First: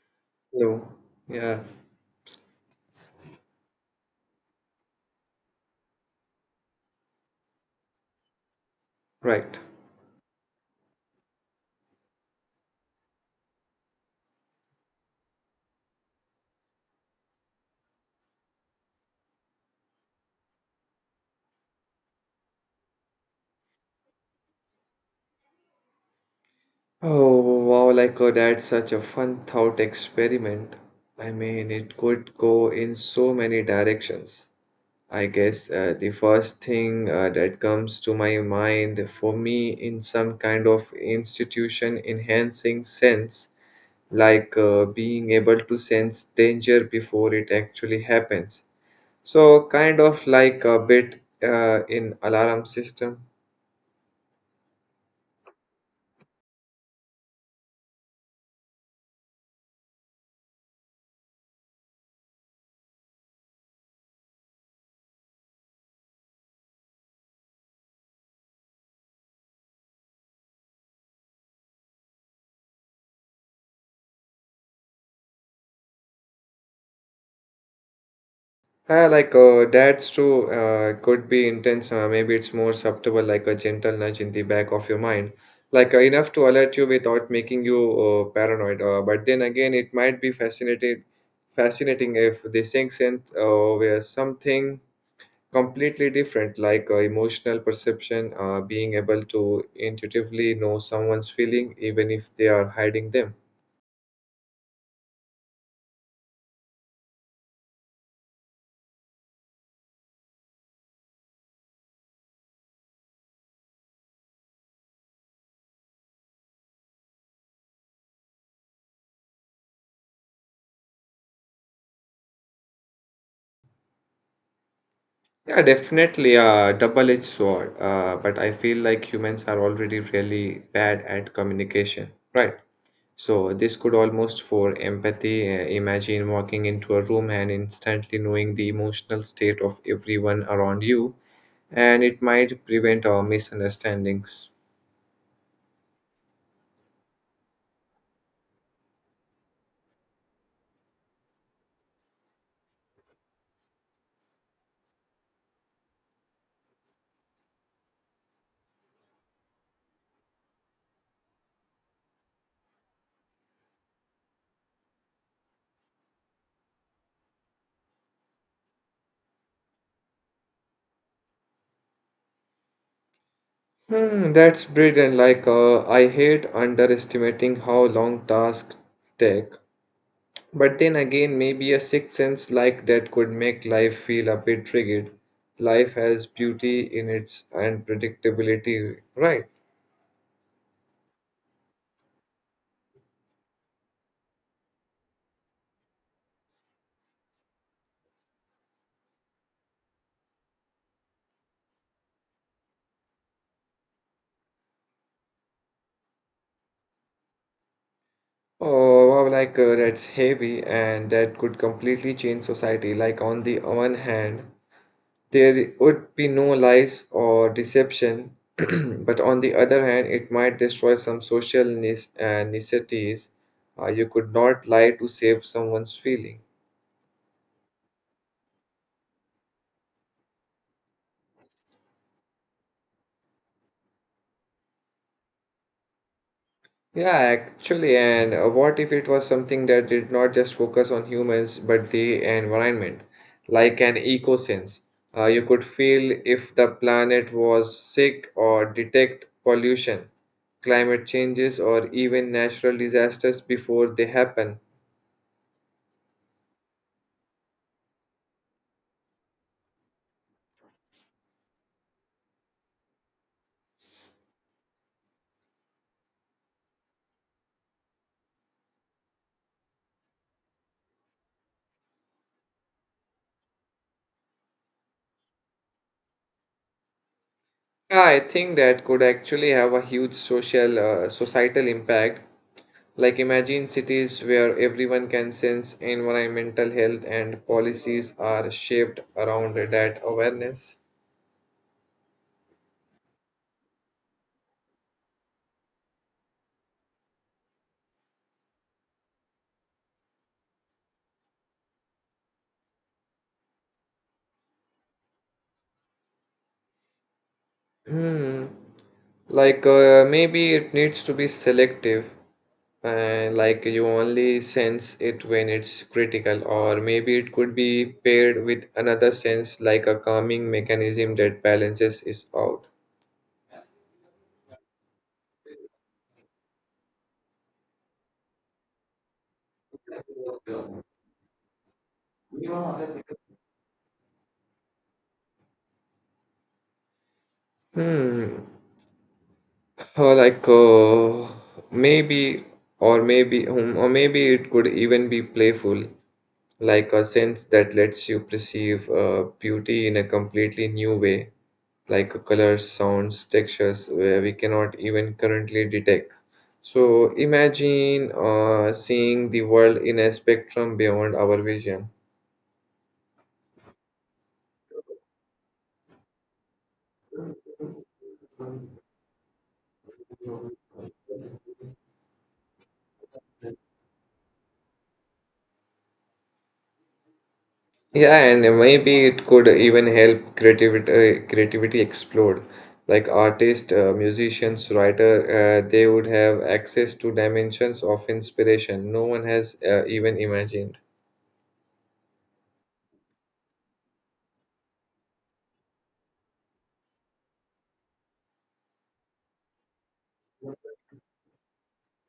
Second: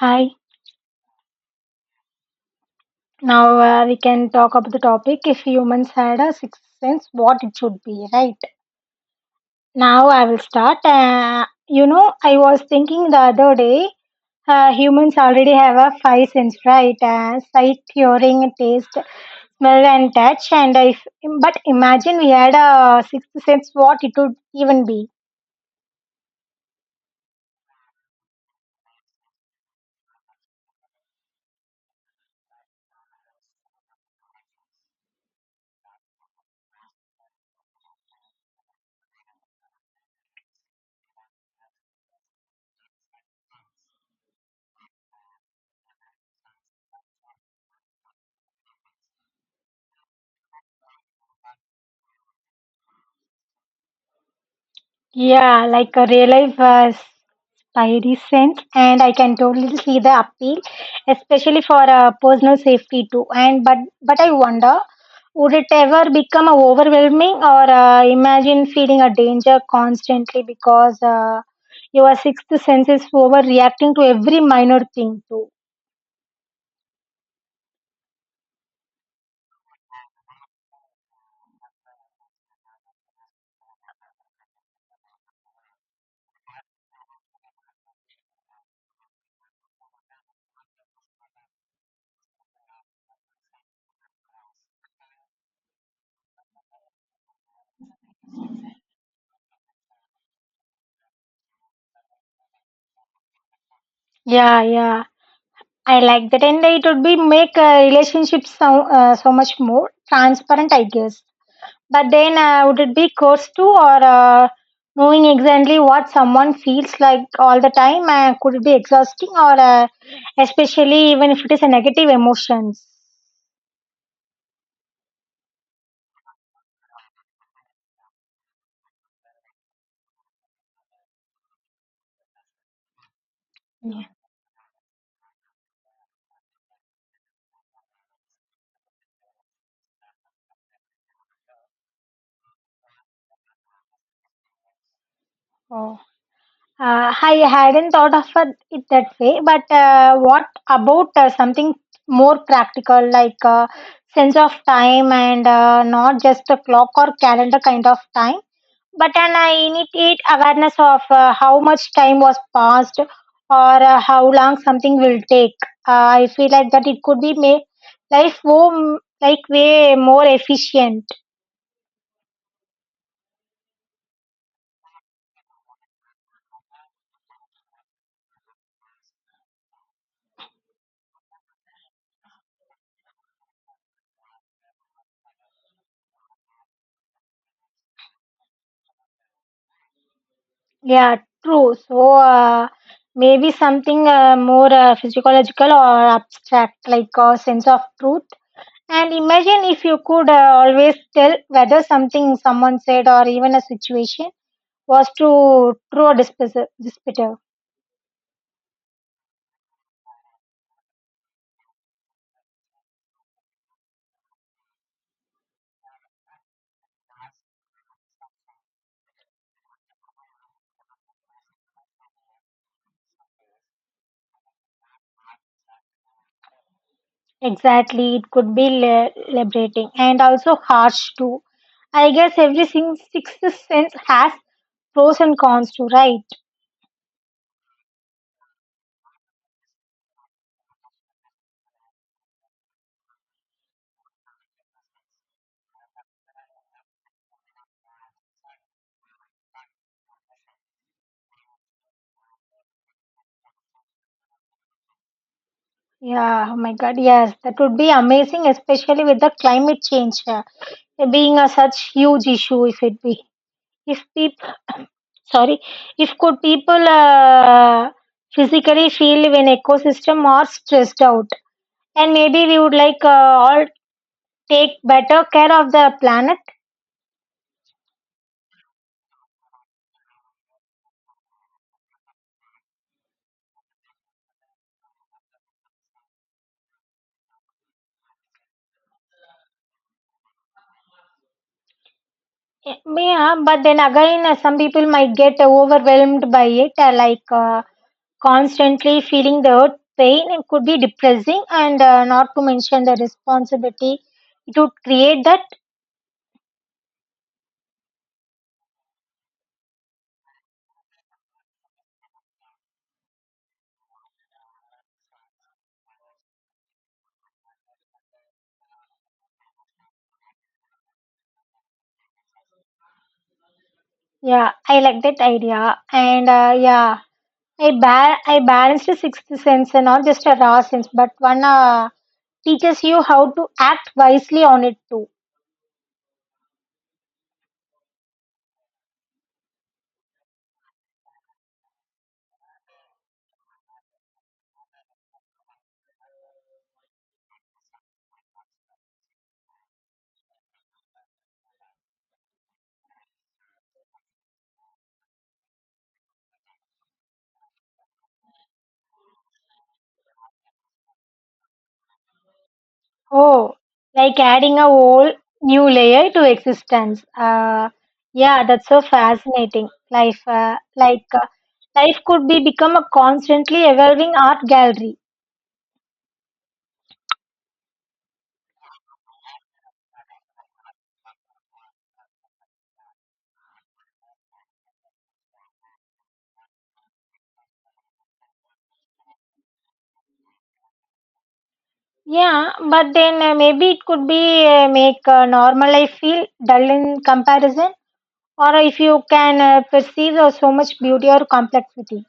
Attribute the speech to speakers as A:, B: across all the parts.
A: Hi,
B: No. Yeah,
A: now we can talk about the topic if humans had a sixth sense, what it should be, right?
B: right.
A: Now I will start. I was thinking the other day, humans already have a five sense, right? Sight, hearing, taste, smell, and touch. And if, but imagine we had a sixth sense, what it would even be?
B: Oh, wow, that's such a fun thought experiment. I mean, it could go in so many directions. I guess the first thing that comes to my mind for me in some kind of institution enhancing sense, like being able to sense danger before it actually happens. So, kind of like a bit in alarm system.
A: Yeah, like a real life. Very sense, and I can totally see the appeal, especially for personal safety too. And but I wonder, would it ever become overwhelming or imagine feeling a danger constantly because your sixth sense is overreacting to every minor thing too.
B: That's true. Could be intense. Maybe it's more subtle, like a gentle nudge in the back of your mind, like enough to alert you without making you paranoid. But then again, it might be fascinating if the sinks in were something completely different, like emotional perception, being able to intuitively know someone's feeling even if they are hiding them.
A: Yeah, yeah, I like that, and it would be make a relationship so much more transparent, I guess. But then, would it be course too, or knowing exactly what someone feels like all the time? Could it be exhausting, or especially even if it is a negative emotions?
B: Yeah, definitely a double-edged sword. But I feel like humans are already really bad at communication, right? So this could
A: Yeah.
B: almost for empathy. Imagine walking into a room and instantly knowing the emotional state of everyone around you, and it might prevent our misunderstandings.
A: Oh. I hadn't thought of it that way, but what about something more practical, like sense of time and not just a clock or calendar kind of time? But and I immediate awareness of how much time was passed or how long something will take. I feel like that it could be made life more like way more efficient.
B: Hmm, that's brilliant. Like, I hate underestimating how long tasks take. But then again, maybe a sixth sense like that could make life feel a bit rigid. Life has beauty in its unpredictability, right?
A: Yeah, true. So maybe something more physiological or abstract, like a sense of truth. And imagine if you could always tell whether something someone said or even a situation was too true or disputative.
B: Oh, wow, that's heavy, and that could completely change society. Like, on the one hand, there would be no lies or deception, but on the other hand, it might destroy some social necessities. You could not lie to save someone's feeling.
A: Exactly, it could be liberating and also harsh too. I guess every sixth sense has pros and cons too, right?
B: Yeah, actually, and what if it was something that did not just focus on humans but the environment, like an eco sense? You could feel if the planet was sick or detect pollution, climate changes, or even natural disasters before they happen.
A: Yeah, oh my god, yes, that would be amazing, especially with the climate change being a such huge issue. If it be, if people, sorry, if could people physically feel when ecosystem are stressed out, and maybe we would all take better care of the planet.
B: Yeah, I think that could actually have a huge social, societal impact. Like imagine cities where everyone can sense environmental health and policies are shaped around that awareness.
A: Yeah, but then again, some people might get overwhelmed by it, constantly feeling the earth pain. It could be depressing, and not to mention the responsibility. It would create that.
B: Hmm. Like, maybe it needs to be selective. Like you only sense it when it's critical, or maybe it could be paired with another sense, like a calming mechanism that balances it out.
A: Yeah, I like that idea, and yeah, I balanced a sixth sense, and not just a raw sense, but one teaches you how to act wisely on it too.
B: Hmm. Or like maybe, or maybe, or maybe it could even be playful, like a sense that lets you perceive beauty in a completely new way, like colors, sounds, textures, where we cannot even currently detect. So imagine seeing the world in a spectrum beyond our vision.
A: Oh, like adding a whole new layer to existence. Yeah, that's so fascinating. Life could be become a constantly evolving art gallery.
B: Yeah, and maybe it could even help creativity explode. Like artists, musicians, writer, they would have access to dimensions of inspiration no one has even imagined.
A: Yeah, but then maybe it could be make normal life feel dull in comparison. Or if you can perceive so much beauty or complexity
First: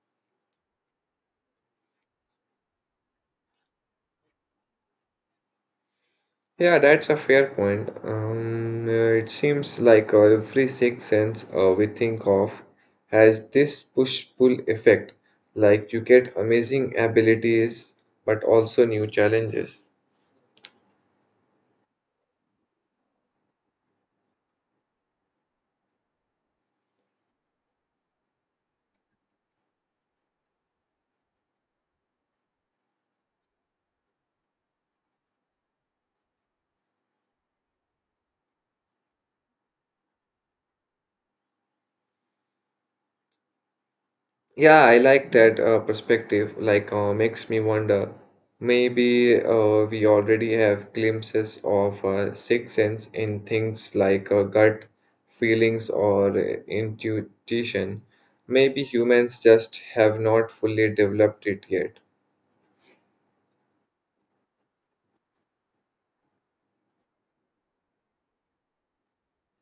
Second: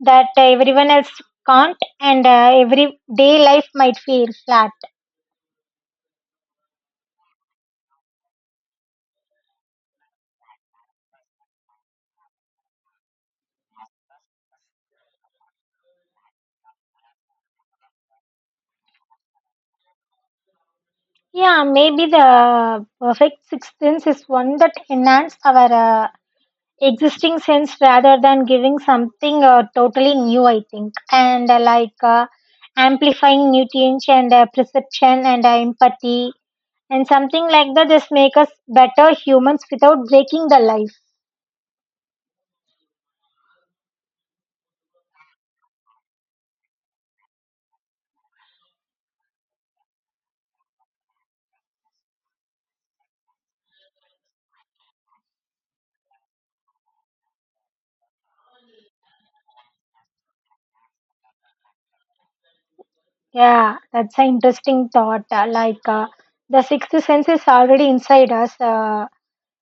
A: that everyone else can't, and everyday life might feel flat.
B: Yeah, that's a fair point. It seems like every sixth sense we think of has this push-pull effect. Like you get amazing abilities, but also new challenges.
A: Yeah, maybe the perfect sixth sense is one that enhances our uh, existing sense rather than giving something totally new, I think. And like amplifying nutrients and perception and empathy and something like that just make us better humans without breaking the life.
B: Yeah, I like that perspective. Like, makes me wonder. Maybe we already have glimpses of sixth sense in things like gut feelings or intuition. Maybe humans just have not fully developed it yet.
A: Yeah, that's an interesting thought. The sixth sense is already inside us.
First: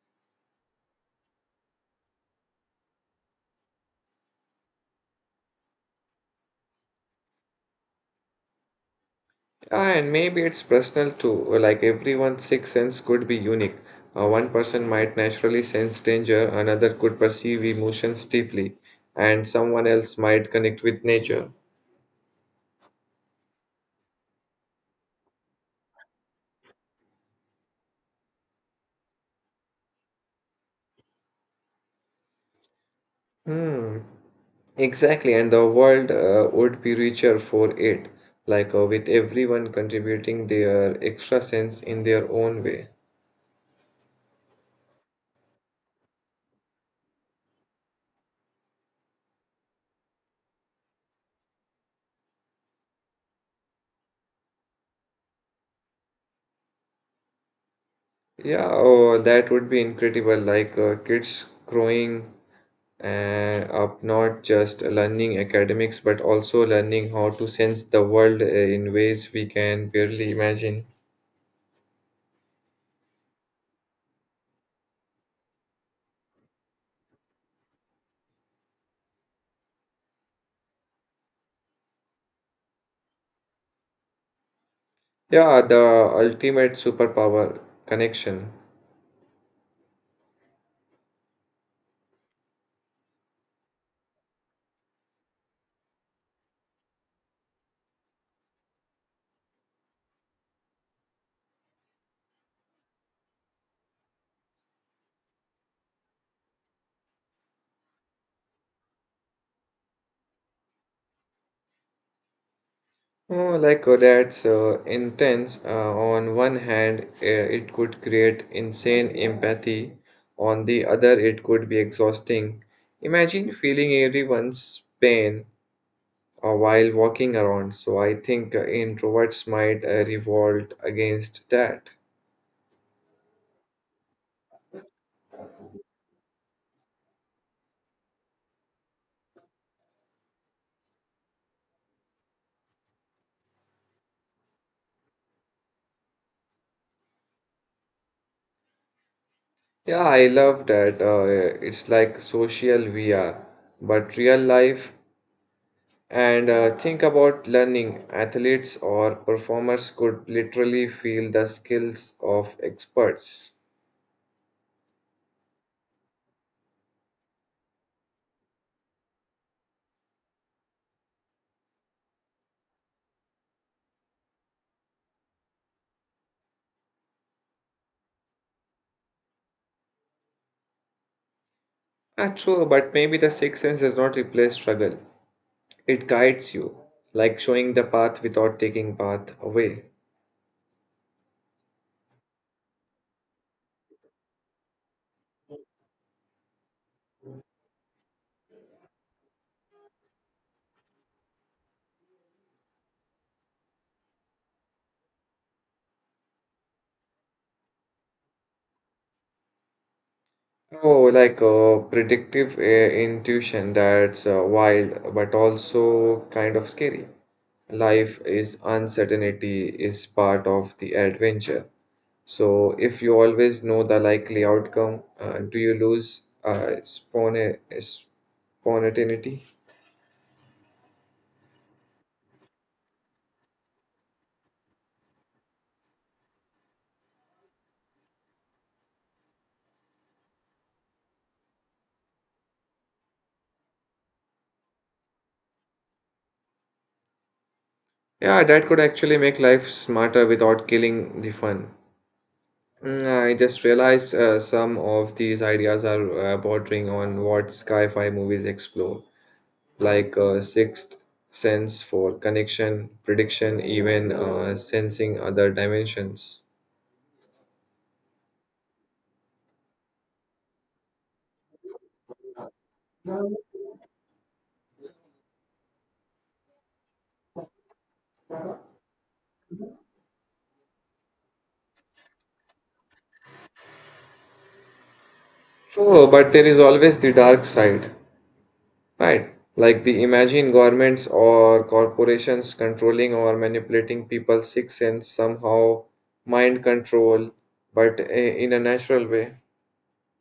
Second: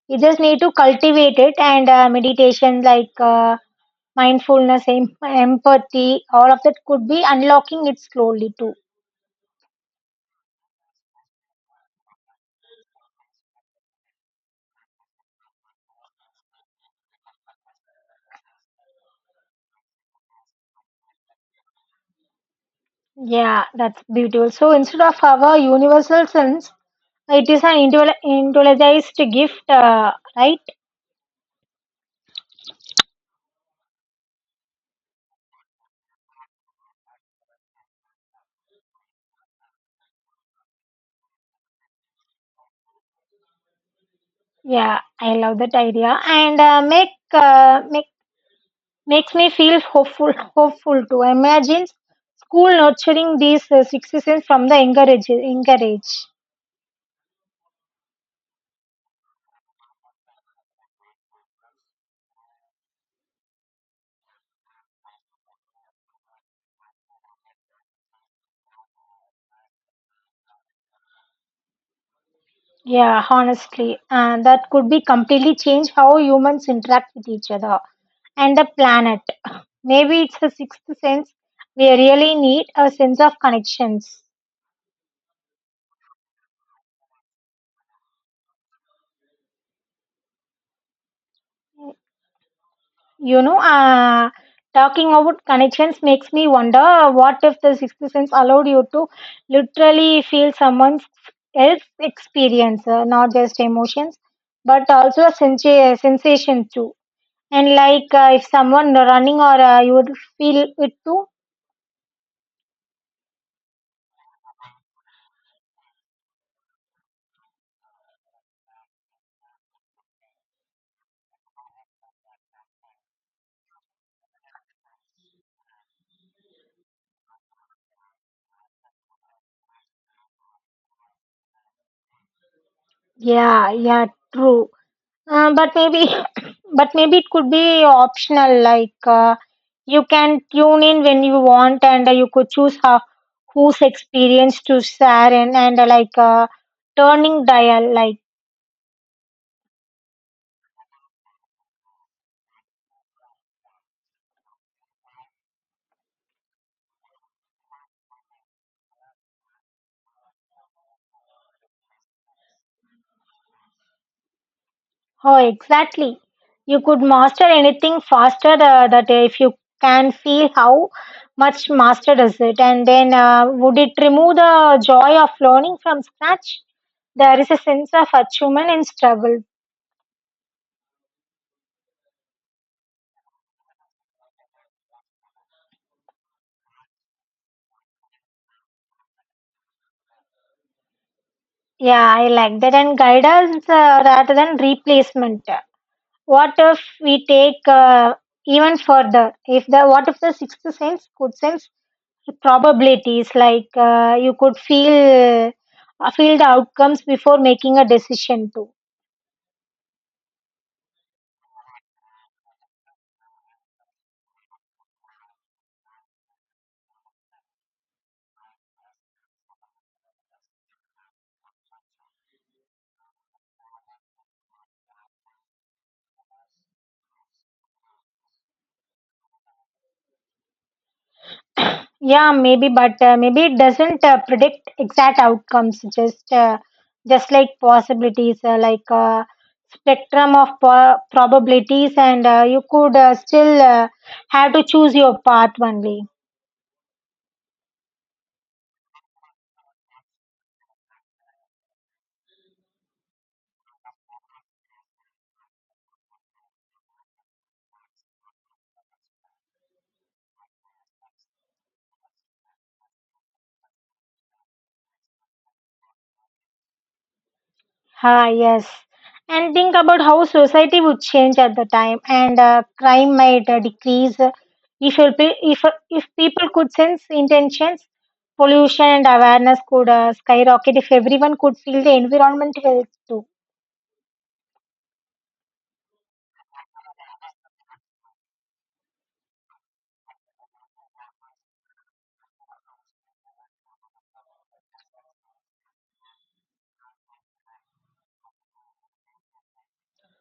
A: We just need to cultivate it and meditation like. Mindfulness, empathy, all of that could be unlocking it slowly too.
B: Ah, and maybe it's personal too. Like everyone's sixth sense could be unique. One person might naturally sense danger, another could perceive emotions deeply, and someone else might connect with nature.
A: Yeah, that's beautiful. So instead of our universal sense, it is an individualized gift, right?
B: Hmm, exactly, and the world would be richer for it, like with everyone contributing their extra sense in their own way.
A: Yeah, I love that idea, and makes me feel hopeful. Hopeful too. Imagine school nurturing these six senses from the younger age. Younger age.
B: Yeah, oh, that would be incredible, like kids growing uh, up, not just learning academics, but also learning how to sense the world in ways we can barely imagine.
A: Yeah, honestly, that could be completely change how humans interact with each other and the planet. Maybe it's the sixth sense. We really need a sense of connections.
B: Yeah, the ultimate superpower, connection.
A: You know, talking about connections makes me wonder what if the sixth sense allowed you to literally feel someone else's experience, not just emotions, but also a sensation too. And if someone running or you would feel it too.
B: Oh, that's intense. On one hand, it could create insane empathy. On the other, it could be exhausting. Imagine feeling everyone's pain while walking around. So I think introverts might revolt against that.
A: Yeah, yeah, true. But maybe, but maybe it could be optional. You can tune in when you want, and you could choose how, whose experience to share, and like turning dial. Like
B: Yeah, I love that. It's like social VR, but real life. And think about learning. Athletes or performers could literally feel the skills of experts.
A: how exactly you could master anything faster. That if you can feel how much master is it, and then would it remove the joy of learning from scratch? There is a sense of achievement in struggle.
B: Ah, true, but maybe the sixth sense does not replace struggle. It guides you, like showing the path without taking path away.
A: Yeah, I like that. And guidance rather than replacement. What if we take even further? If the what if the sixth sense could sense the probabilities, like you could feel the outcomes before making a decision too.
B: Oh, predictive intuition, that's wild, but also kind of scary. Life is uncertainty is part of the adventure. So if you always know the likely outcome, do you lose spontaneity?
A: Yeah, maybe, but maybe it doesn't predict exact outcomes. Just like possibilities, spectrum of probabilities, and you could still have to choose your path only.
B: Yeah, that could actually make life smarter without killing the fun. Mm, I just realized some of these ideas are bordering on what sci-fi movies explore, like Sixth Sense for connection, prediction, even sensing other dimensions.
A: Ah, yes. And think about how society would change at the time, and crime might decrease if you'll pe- if people could sense intentions. Pollution and awareness could skyrocket if everyone could feel the environmental health too.
B: Oh, but there is always the dark side. Right. Like the imagine governments or corporations controlling or manipulating people's sixth sense somehow, mind control, but in a natural way.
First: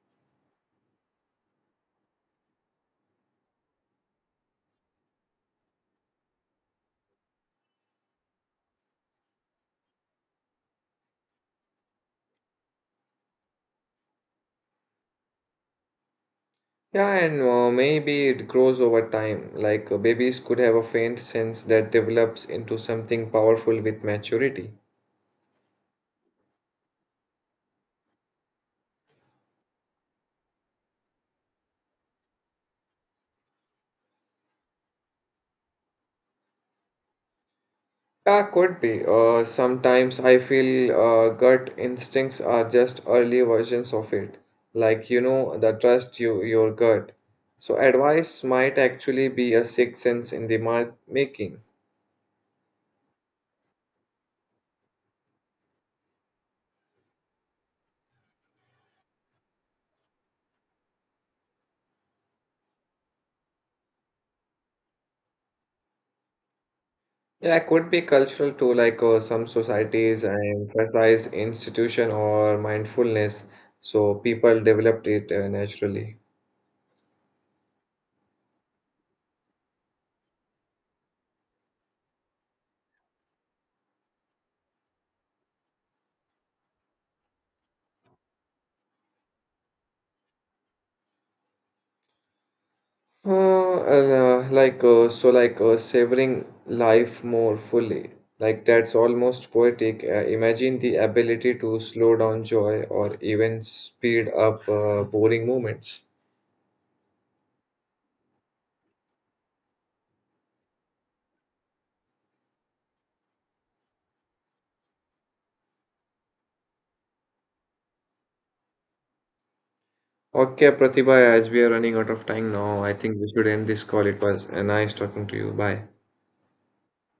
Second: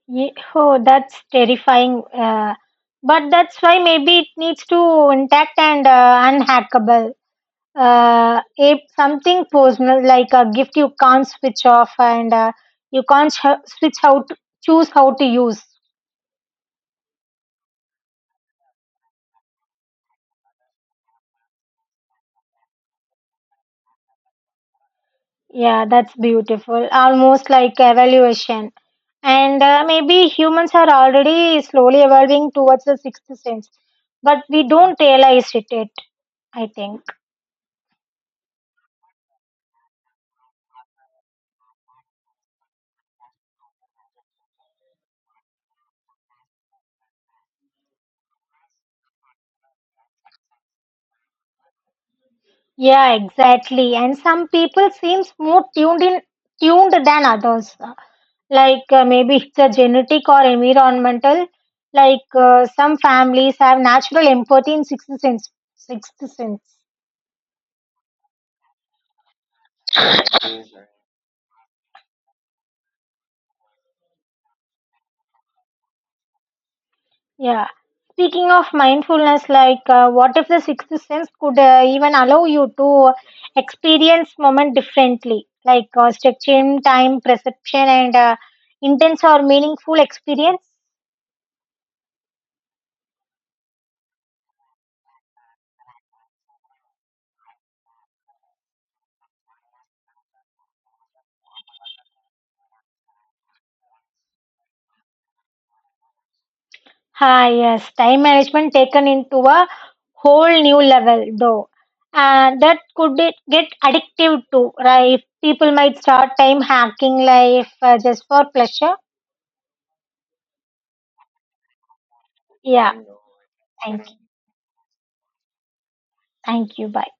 A: Oh, that's terrifying. But that's why maybe it needs to intact and unhackable. If something personal like a gift you can't switch off and you can't sh- switch how to choose how to use.
B: Yeah, and maybe it grows over time. Like babies could have a faint sense that develops into something powerful with maturity.
A: Yeah, that's beautiful. Almost like evaluation. And maybe humans are already slowly evolving towards the sixth sense, but we don't realize it yet, I think.
B: Yeah, could be. Sometimes I feel gut instincts are just early versions of it. Like, you know, the trust your gut. So advice might actually be a sixth sense in the making.
A: Yeah, exactly. And some people seems more tuned than others. Maybe it's a genetic or environmental. Some families have natural empathy in Sixth sense.
B: Yeah, it could be cultural too, like some societies emphasize institution or mindfulness, so people developed it naturally.
A: Yeah. Speaking of mindfulness, what if the sixth sense could even allow you to experience moment differently, structuring, time, perception, and intense or meaningful experience?
B: And, like so, like Savoring life more fully. Like that's almost poetic. Imagine the ability to slow down joy or even speed up boring moments.
A: Ah, yes, time management taken into a whole new level, though. And that get addictive too, right? People might start time hacking life just for pleasure.
B: Okay, Pratibha, as we are running out of time now,
A: Yeah,
B: I think we should end this
A: thank
B: call.
A: you.
B: It was nice talking to you. Bye.
A: Thank you. Bye.